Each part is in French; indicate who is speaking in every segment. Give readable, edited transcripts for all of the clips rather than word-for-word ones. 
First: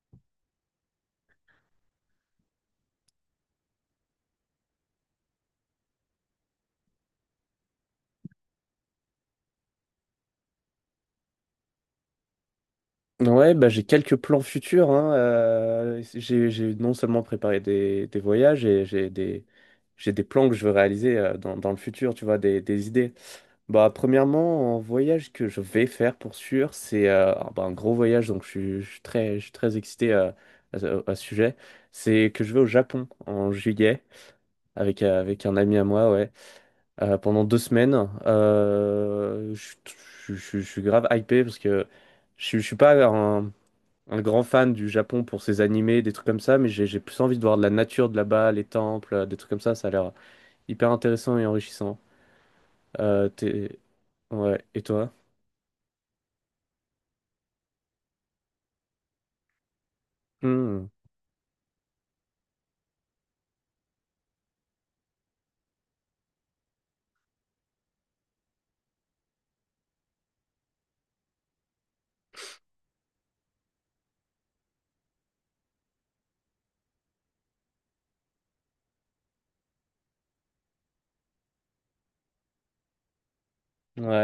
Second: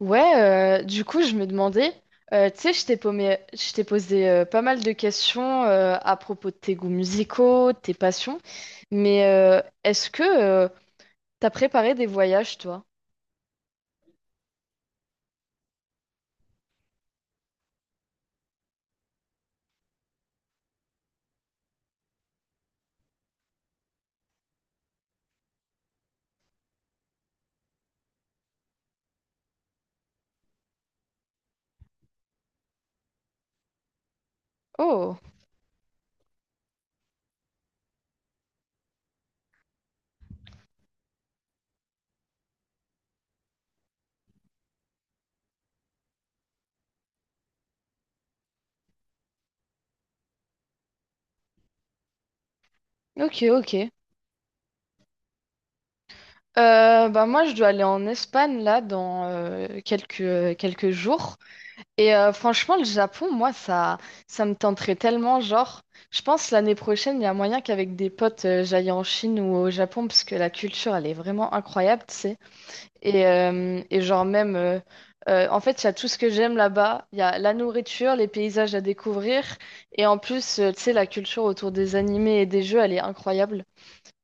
Speaker 1: Ouais, du coup, je me demandais, tu sais, je t'ai posé pas mal de questions à propos de tes goûts musicaux, de tes passions, mais est-ce que t'as préparé des voyages, toi?
Speaker 2: Ouais, bah, j'ai quelques plans futurs, hein. J'ai non seulement préparé des voyages, et j'ai des plans que je veux réaliser dans le futur, tu vois, des idées. Bah, premièrement, un voyage que je vais faire pour sûr, c'est bah, un gros voyage, donc je suis très excité à ce sujet. C'est que je vais au Japon en juillet avec,
Speaker 1: Oh,
Speaker 2: euh, avec un ami à moi, ouais, pendant 2 semaines. Je suis grave hypé parce que je suis pas un grand fan du Japon pour ses animés, des trucs comme ça, mais j'ai plus envie de voir de la nature de là-bas, les temples, des trucs comme ça a l'air hyper intéressant et enrichissant. Euh,
Speaker 1: ok,
Speaker 2: t'es-
Speaker 1: ok.
Speaker 2: Ouais, et toi?
Speaker 1: Bah moi, je dois aller en Espagne, là, dans quelques,
Speaker 2: Hmm.
Speaker 1: quelques jours. Et franchement, le Japon, moi, ça me tenterait tellement, genre, je pense l'année prochaine, il y a moyen qu'avec des potes, j'aille en Chine ou au Japon, parce que la culture, elle est vraiment incroyable, tu sais. Et genre même, en fait, il y a tout ce que j'aime là-bas. Il y a la nourriture, les paysages à découvrir. Et en plus, tu sais, la culture autour des animés et des jeux, elle est incroyable.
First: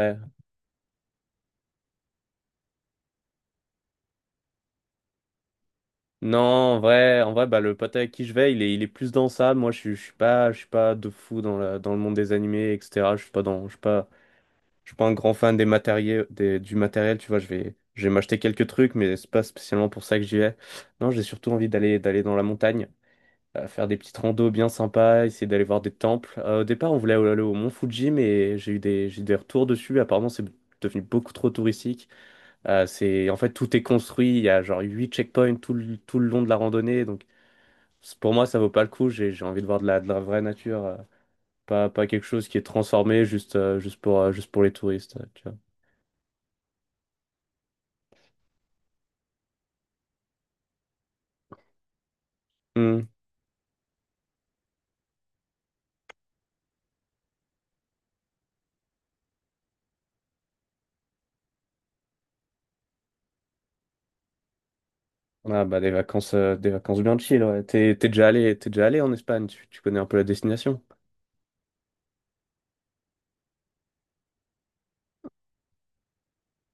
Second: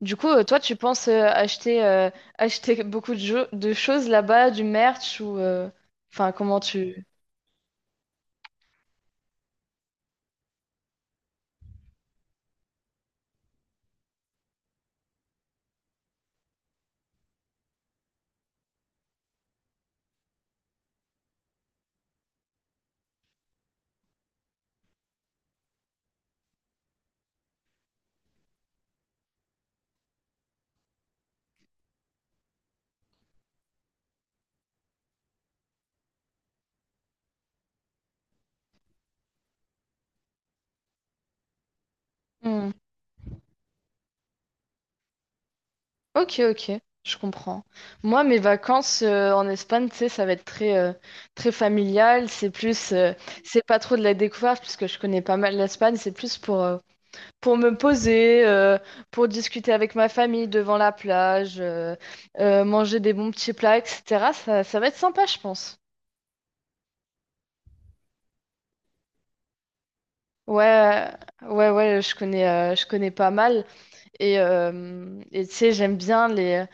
Speaker 1: Du coup, toi, tu penses acheter, acheter beaucoup de, jeux, de choses là-bas, du merch ou... Enfin,
Speaker 2: Non,
Speaker 1: comment
Speaker 2: en
Speaker 1: tu...
Speaker 2: vrai, bah le pote avec qui je vais, il est plus dans ça. Moi, je suis pas de fou dans le monde des animés, etc. Je suis pas dans, je suis pas un grand fan des matériels, du matériel. Tu vois, je vais m'acheter quelques trucs, mais c'est pas spécialement pour ça que j'y vais. Non, j'ai surtout envie d'aller dans la montagne, faire des petites randos bien sympas, essayer d'aller voir des temples. Au départ, on voulait aller au Mont Fuji, mais j'ai eu des retours dessus. Apparemment, c'est devenu beaucoup trop touristique. En fait, tout est construit. Il y a genre 8 checkpoints tout le long de la randonnée. Donc, pour moi, ça vaut pas le coup. J'ai envie de voir de la vraie nature, pas quelque chose qui est
Speaker 1: Hmm.
Speaker 2: transformé juste pour les touristes, tu vois.
Speaker 1: Ok, ok, je comprends. Moi, mes vacances en Espagne, tu sais, ça va être très, très familial. C'est plus...
Speaker 2: Hmm.
Speaker 1: c'est pas trop de la découverte, puisque je connais pas mal l'Espagne. C'est plus pour me poser, pour discuter avec ma famille devant la plage, manger des bons petits plats, etc. Ça va être sympa, je
Speaker 2: Ah
Speaker 1: pense.
Speaker 2: bah des vacances bien chill, ouais. T'es déjà allé en Espagne, tu connais un peu la
Speaker 1: Ouais,
Speaker 2: destination?
Speaker 1: ouais, ouais, je connais pas mal. Et tu sais, j'aime bien les,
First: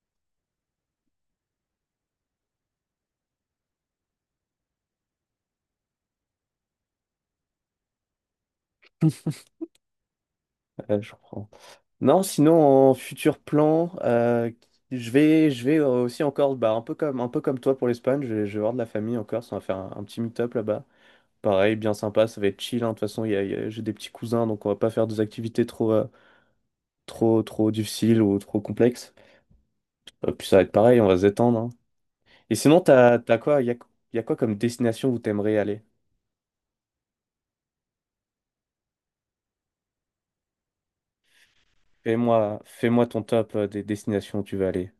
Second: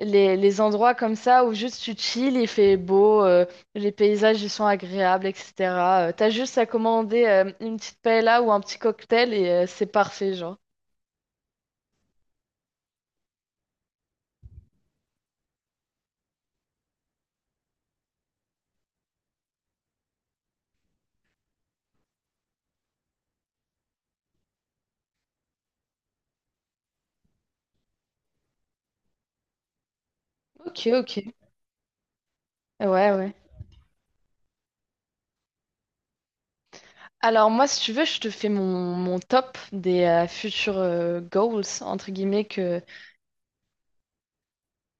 Speaker 1: les, les endroits comme ça où juste tu chill, il fait beau, les paysages, ils sont agréables, etc. T'as juste à commander une petite paella ou un petit cocktail et c'est parfait, genre.
Speaker 2: Je crois. Non, sinon en futur plan, je vais aussi encore, bah, un peu comme toi pour l'Espagne, je vais voir de la famille encore, on va faire un petit meet-up là-bas. Pareil, bien sympa, ça va être chill, hein. De toute façon, j'ai des petits cousins, donc on va pas faire des activités trop difficiles ou trop complexes. Puis ça va être
Speaker 1: Ok,
Speaker 2: pareil, on va se
Speaker 1: ok.
Speaker 2: détendre, hein. Et sinon,
Speaker 1: Ouais,
Speaker 2: t'as,
Speaker 1: ouais.
Speaker 2: t'as quoi, il y a, y a quoi comme destination où t'aimerais aller?
Speaker 1: Alors moi, si tu veux, je te fais mon, mon top des futurs goals, entre guillemets,
Speaker 2: Fais-moi,
Speaker 1: que...
Speaker 2: fais-moi ton top des destinations où tu veux aller.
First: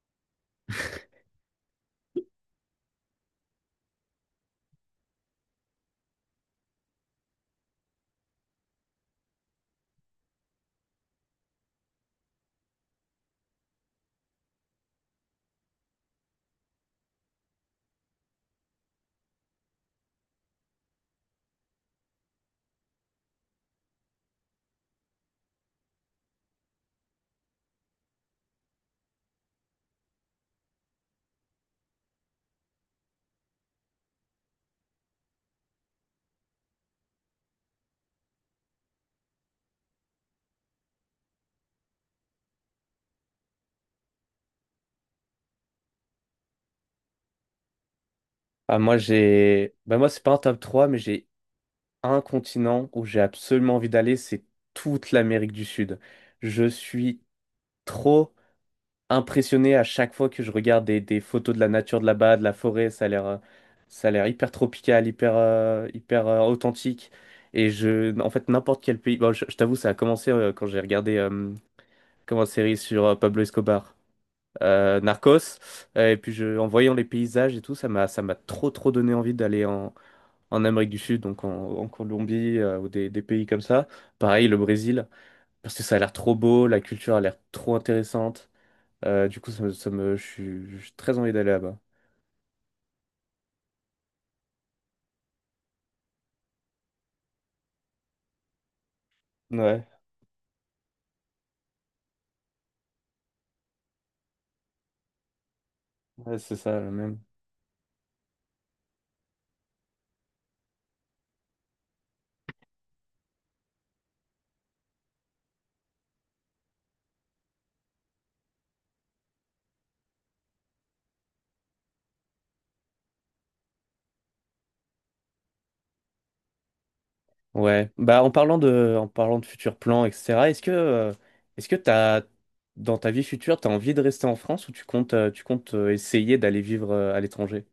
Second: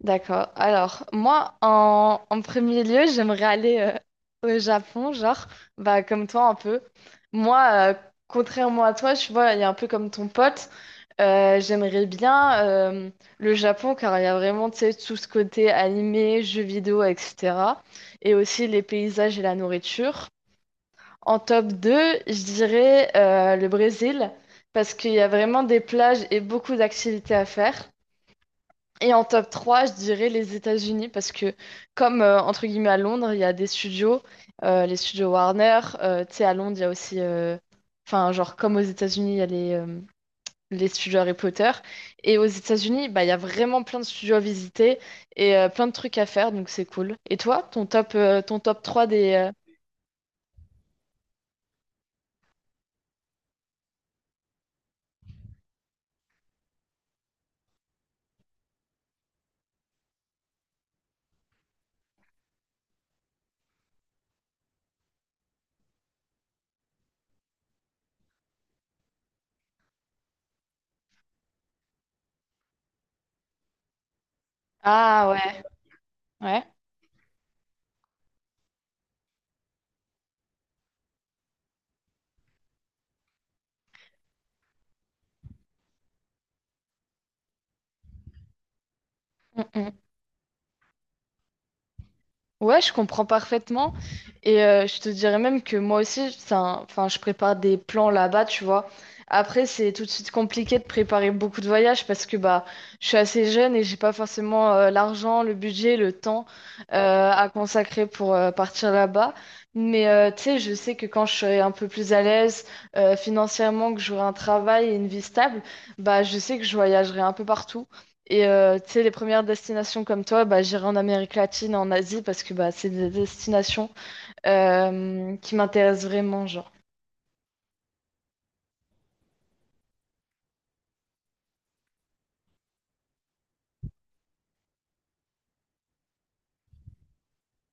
Speaker 1: D'accord. Alors, moi, en, en premier lieu, j'aimerais aller au Japon, genre, bah, comme toi un peu. Moi, contrairement à toi, tu vois, il y a un peu comme ton pote, j'aimerais bien le Japon, car il y a vraiment, tu sais, tout ce côté animé, jeux vidéo, etc. Et aussi les paysages et la nourriture. En top 2, je dirais le Brésil, parce qu'il y a vraiment des plages et beaucoup d'activités à faire. Et en top 3, je dirais les États-Unis, parce que comme, entre guillemets, à Londres, il y a des studios, les studios Warner, tu sais, à Londres, il y a aussi, enfin, genre, comme aux États-Unis, il y a les studios Harry Potter. Et aux États-Unis, bah, il y a vraiment plein de studios à visiter et plein de trucs à faire, donc c'est cool. Et toi, ton
Speaker 2: Ah,
Speaker 1: top trois des...
Speaker 2: bah moi c'est pas un top 3 mais j'ai un continent où j'ai absolument envie d'aller, c'est toute l'Amérique du Sud. Je suis trop impressionné à chaque fois que je regarde des photos de la nature de là-bas, de la forêt. Ça a l'air hyper tropical, hyper authentique. Et en fait, n'importe quel pays. Bon, je t'avoue, ça a commencé quand j'ai regardé comme une série sur Pablo Escobar,
Speaker 1: Ah
Speaker 2: Narcos.
Speaker 1: ouais,
Speaker 2: Et puis en voyant les paysages et tout, ça m'a trop trop donné envie d'aller en Amérique du Sud, donc en Colombie ou des pays comme ça. Pareil, le Brésil, parce que ça a l'air trop beau, la culture a l'air trop intéressante. Du coup, ça
Speaker 1: ouais.
Speaker 2: me- je suis j'ai très envie d'aller là-bas.
Speaker 1: Ouais, je comprends parfaitement. Et je te dirais même que moi aussi, enfin, je prépare des plans là-bas, tu vois. Après,
Speaker 2: Ouais,
Speaker 1: c'est tout de suite compliqué de préparer beaucoup de voyages parce que bah, je suis assez jeune et j'ai pas forcément l'argent, le budget, le
Speaker 2: ouais,
Speaker 1: temps
Speaker 2: c'est ça, le même.
Speaker 1: à consacrer pour partir là-bas. Mais tu sais, je sais que quand je serai un peu plus à l'aise financièrement, que j'aurai un travail et une vie stable, bah, je sais que je voyagerai un peu partout. Et tu sais, les premières destinations comme toi, bah, j'irai en Amérique latine, en Asie, parce que bah, c'est des destinations qui m'intéressent vraiment, genre.
Speaker 2: Ouais. Bah, en parlant de futurs plans, etc., est-ce que t'as, dans ta vie future, t'as envie de rester en France ou tu comptes essayer d'aller vivre à l'étranger?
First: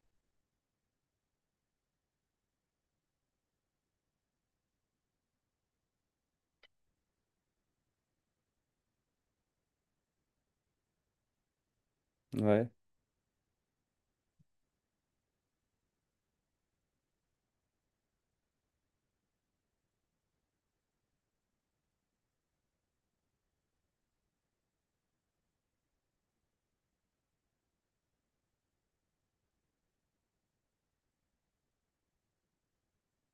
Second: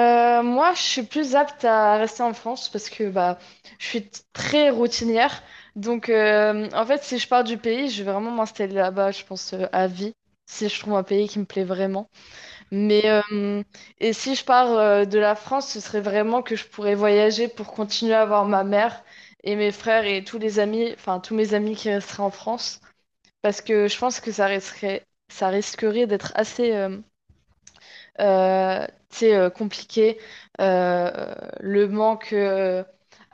Speaker 1: Moi, je suis plus apte à rester en France parce que bah, très routinière. Donc, en fait, si je pars du pays, je vais vraiment m'installer là-bas, je pense, à vie, si je trouve un pays qui me plaît vraiment.
Speaker 2: Ouais.
Speaker 1: Mais et si je pars de la France, ce serait vraiment que je pourrais voyager pour continuer à voir ma mère et mes frères et tous les amis, enfin tous mes amis qui resteraient en France, parce que je pense que ça resterait, ça risquerait d'être assez, tu sais, compliqué euh, le manque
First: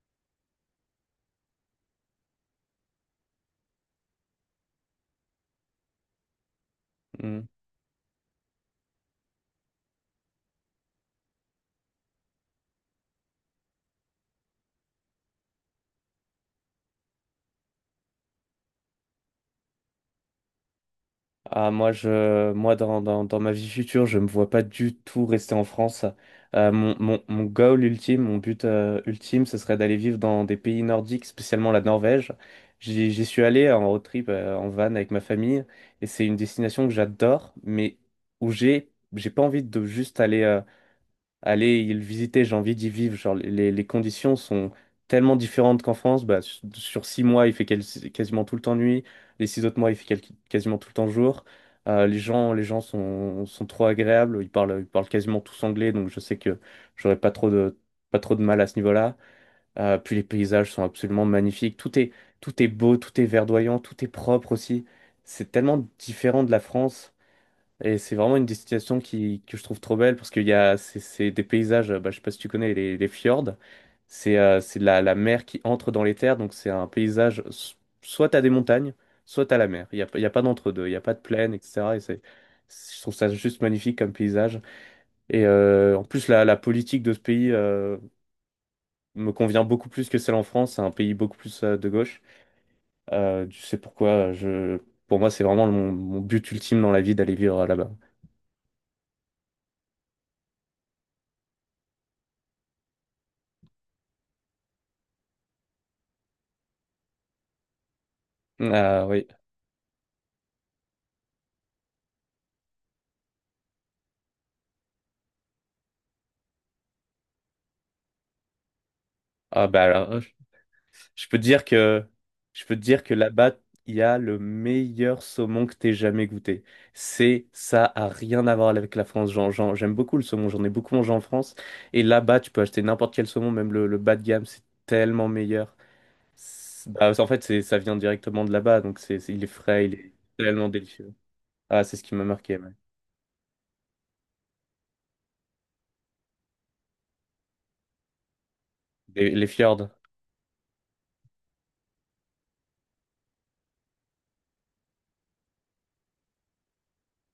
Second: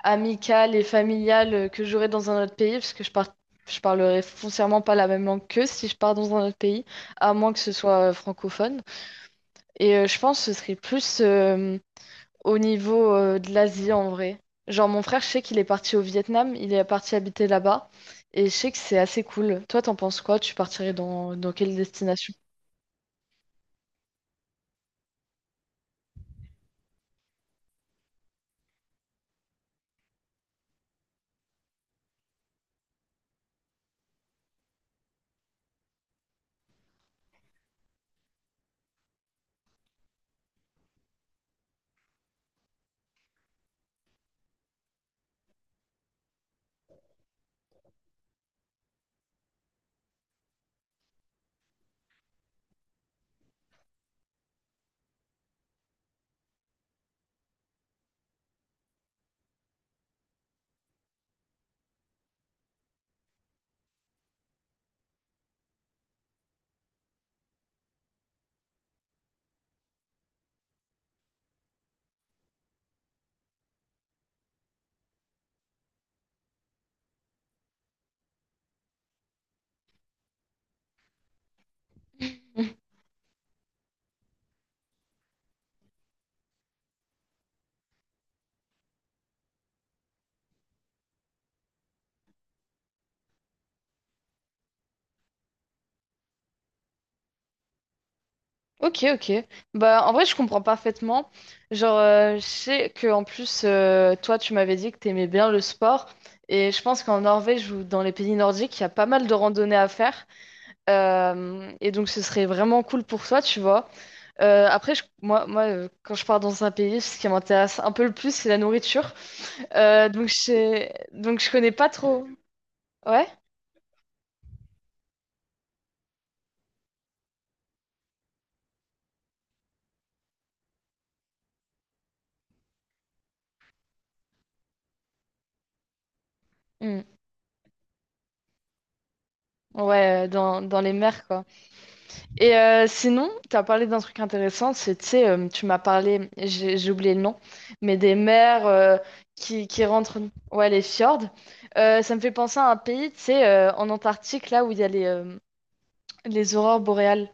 Speaker 1: amical et familial que j'aurais dans un autre pays, parce que je par- je parlerais foncièrement pas la même langue qu'eux si je pars dans un autre pays, à moins que ce soit francophone. Et je pense que ce serait plus au niveau de l'Asie en vrai. Genre mon frère, je sais qu'il est parti au Vietnam, il est parti habiter là-bas. Et je sais que c'est assez cool. Toi, t'en penses quoi? Tu partirais dans, dans
Speaker 2: Ah,
Speaker 1: quelle
Speaker 2: moi,
Speaker 1: destination?
Speaker 2: je, moi dans, dans, dans ma vie future, je me vois pas du tout rester en France. Mon goal ultime, mon but ultime, ce serait d'aller vivre dans des pays nordiques, spécialement la Norvège. J'y suis allé en road trip, en van avec ma famille, et c'est une destination que j'adore, mais où j'ai pas envie de juste aller, aller y le visiter, j'ai envie d'y vivre. Genre, les conditions sont tellement différentes qu'en France. Bah, sur 6 mois, il fait quasiment tout le temps nuit. Les 6 autres mois, il fait quasiment tout le temps jour. Les gens sont trop agréables. Ils parlent quasiment tous anglais, donc je sais que j'aurais pas trop de mal à ce niveau-là. Puis les paysages sont absolument magnifiques. Tout est beau, tout est verdoyant, tout est propre aussi. C'est tellement différent de la France. Et c'est vraiment une destination que je trouve trop belle parce qu'il y a c'est des paysages, bah, je sais pas si tu connais les fjords, c'est la mer qui entre dans les terres, donc c'est un paysage, soit t'as des montagnes, soit t'as la mer, il y a pas d'entre-deux, il n'y a pas de plaine, etc. Et je trouve ça juste magnifique comme paysage. Et en plus, la politique de ce pays me convient beaucoup plus que celle en France, c'est un pays beaucoup plus de gauche. Tu sais pourquoi, pour moi c'est vraiment mon but ultime dans la vie d'aller vivre là-bas.
Speaker 1: Ok, ok. Bah, en vrai, je comprends parfaitement. Genre, je sais que en plus, toi, tu m'avais dit que t'aimais bien le sport. Et je pense qu'en Norvège ou dans les pays nordiques, il y a
Speaker 2: Ah
Speaker 1: pas
Speaker 2: oui.
Speaker 1: mal de randonnées à faire. Et donc, ce serait vraiment cool pour toi, tu vois. Moi, moi, quand je pars dans un pays, ce qui m'intéresse un peu le plus, c'est la nourriture.
Speaker 2: Ah bah
Speaker 1: Euh,
Speaker 2: alors,
Speaker 1: donc, je...
Speaker 2: je peux
Speaker 1: donc,
Speaker 2: te
Speaker 1: je
Speaker 2: dire
Speaker 1: connais pas
Speaker 2: que
Speaker 1: trop.
Speaker 2: je peux te dire que
Speaker 1: Ouais?
Speaker 2: là-bas, il y a le meilleur saumon que t'aies jamais goûté. C'est Ça a rien à voir avec la France. J'aime beaucoup le saumon, j'en ai beaucoup mangé en France et là-bas, tu peux acheter n'importe quel saumon, même le bas de gamme, c'est tellement meilleur.
Speaker 1: Hmm.
Speaker 2: Bah, en fait, c'est ça vient directement de là-bas, donc il est frais, il est
Speaker 1: Ouais, dans,
Speaker 2: tellement
Speaker 1: dans les
Speaker 2: délicieux.
Speaker 1: mers, quoi.
Speaker 2: Ah, c'est ce qui m'a
Speaker 1: Et
Speaker 2: marqué, ouais.
Speaker 1: sinon, tu as parlé d'un truc intéressant, c'est, tu sais, tu m'as parlé, j'ai oublié le nom, mais des mers
Speaker 2: Les
Speaker 1: qui
Speaker 2: fjords.
Speaker 1: rentrent, ouais, les fjords. Ça me fait penser à un pays, tu sais, en Antarctique, là où il y a les aurores boréales.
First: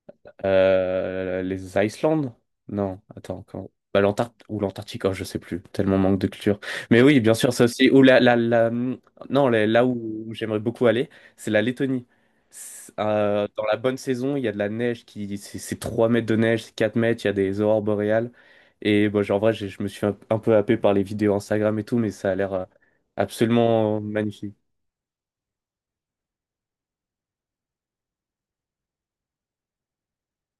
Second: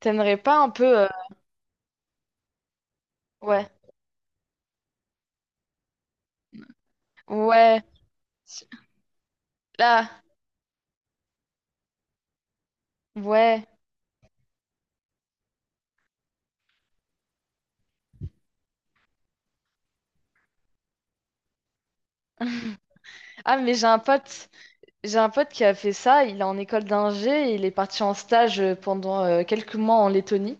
Speaker 1: T'aimerais pas un peu...
Speaker 2: Les Islandes? Non, attends,
Speaker 1: Ouais,
Speaker 2: bah, l'Antarctique ou l'Antarctique, oh, je sais plus, tellement manque de culture. Mais oui, bien sûr, ça
Speaker 1: ouais,
Speaker 2: aussi. Ou la... Non, là
Speaker 1: là,
Speaker 2: où j'aimerais beaucoup aller, c'est la Lettonie. Dans
Speaker 1: ouais.
Speaker 2: la bonne saison, il y a de la neige qui, c'est 3 mètres de neige, c'est 4 mètres, il y a des aurores boréales. Et bon, genre, en vrai, je me suis un peu happé par les vidéos Instagram et tout, mais ça a l'air
Speaker 1: Ah, mais
Speaker 2: absolument magnifique.
Speaker 1: j'ai un pote qui a fait ça. Il est en école d'ingé et il est parti en stage pendant quelques mois en Lettonie.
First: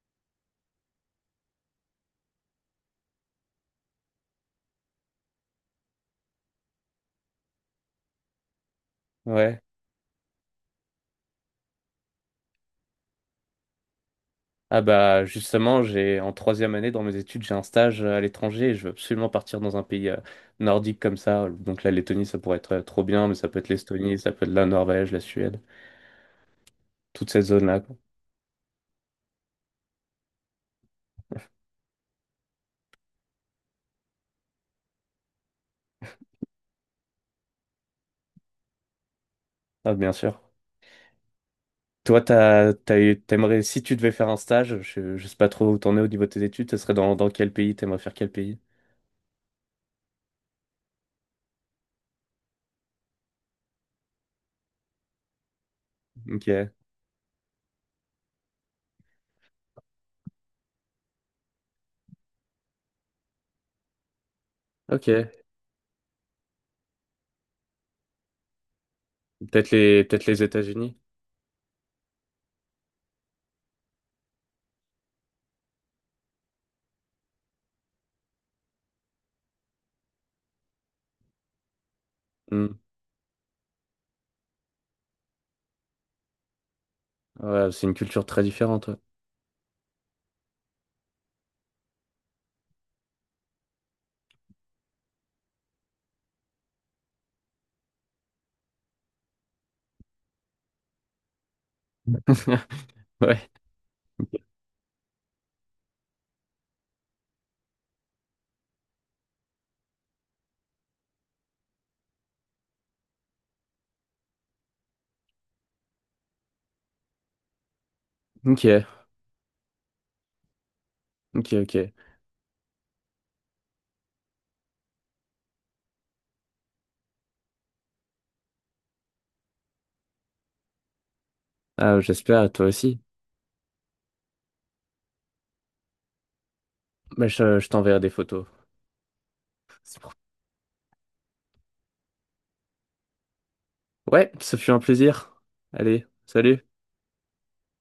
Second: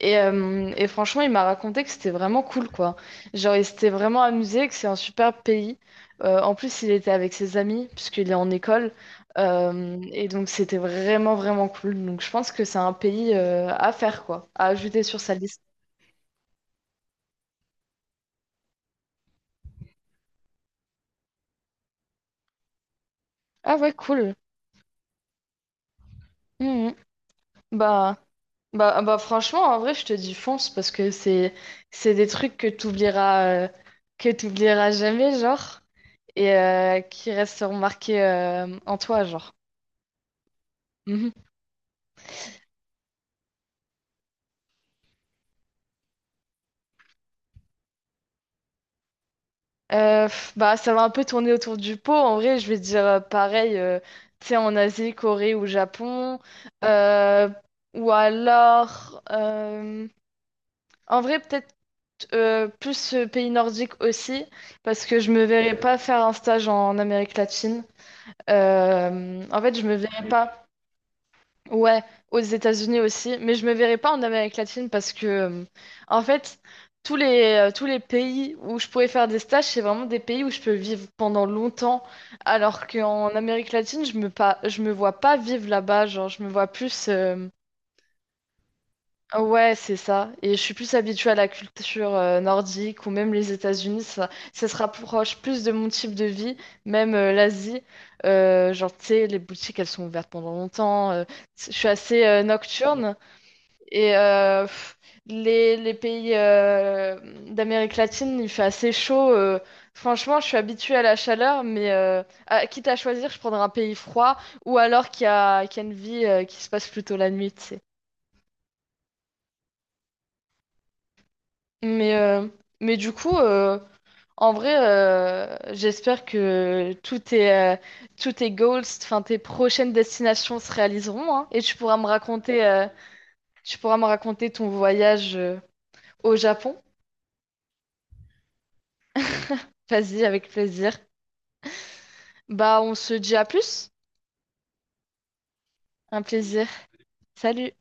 Speaker 1: Et franchement, il m'a raconté que c'était vraiment cool, quoi. Genre, il s'était vraiment amusé, que c'est un super pays. En plus, il était avec ses amis, puisqu'il est en école.
Speaker 2: Ouais.
Speaker 1: Et donc, c'était vraiment, vraiment cool. Donc, je pense que c'est un pays à faire, quoi, à
Speaker 2: Ah
Speaker 1: ajouter sur
Speaker 2: bah
Speaker 1: sa liste.
Speaker 2: justement, j'ai en troisième année dans mes études, j'ai un stage à l'étranger et je veux absolument partir dans un pays nordique comme ça. Donc la Lettonie, ça pourrait être trop bien, mais ça peut être
Speaker 1: Ah ouais,
Speaker 2: l'Estonie, ça
Speaker 1: cool.
Speaker 2: peut être la Norvège, la Suède,
Speaker 1: Mhm.
Speaker 2: toute cette zone-là, quoi.
Speaker 1: Bah. Bah, franchement, en vrai, je te dis fonce parce que c'est des trucs que t'oublieras jamais, genre, et qui resteront marqués en toi, genre.
Speaker 2: Ah bien sûr.
Speaker 1: Mhm.
Speaker 2: Toi, t'aimerais, si tu devais faire un stage, je sais pas trop où t'en es au niveau de tes études, ce serait dans quel pays, t'aimerais faire quel pays?
Speaker 1: Bah, ça va un peu tourner autour du pot. En vrai, je vais te dire pareil, tu sais, en Asie, Corée ou Japon,
Speaker 2: Ok,
Speaker 1: euh, ou alors, en vrai, peut-être plus pays nordique aussi, parce que
Speaker 2: ok.
Speaker 1: je me verrais pas faire un stage en Amérique latine. En
Speaker 2: Peut-être
Speaker 1: fait, je me
Speaker 2: les, peut-être
Speaker 1: verrais
Speaker 2: les
Speaker 1: pas,
Speaker 2: États-Unis.
Speaker 1: ouais, aux États-Unis aussi, mais je me verrais pas en Amérique latine parce que, en fait, tous tous les pays où je pourrais faire des stages, c'est vraiment des pays où je peux vivre pendant longtemps,
Speaker 2: Hmm.
Speaker 1: alors qu'en Amérique latine, je me vois pas vivre là-bas, genre, je me vois plus.
Speaker 2: Ouais, c'est une culture très différente. Ouais.
Speaker 1: Ouais, c'est ça. Et je suis plus habituée à la culture nordique ou même les États-Unis. Ça se rapproche plus de mon type de vie, même l'Asie. Genre, tu sais, les boutiques, elles sont ouvertes pendant longtemps. Je suis assez nocturne.
Speaker 2: Ouais.
Speaker 1: Et les pays d'Amérique latine, il fait assez chaud. Franchement, je suis habituée à la chaleur, mais quitte à choisir, je prendrais un pays froid ou alors qui a une vie qui se passe plutôt la nuit, tu
Speaker 2: Ok, ok, ok.
Speaker 1: Mais, euh, mais du coup, en vrai, j'espère que tous tes goals, enfin tes prochaines destinations se réaliseront, hein, et tu pourras
Speaker 2: Ah,
Speaker 1: me
Speaker 2: j'espère, toi
Speaker 1: raconter,
Speaker 2: aussi.
Speaker 1: tu pourras me raconter ton voyage, au Japon.
Speaker 2: Bah, je t'enverrai des photos.
Speaker 1: Vas-y, avec plaisir. Bah, on se dit à plus.
Speaker 2: Ouais, ce fut un plaisir. Allez,
Speaker 1: Un
Speaker 2: salut.
Speaker 1: plaisir. Salut.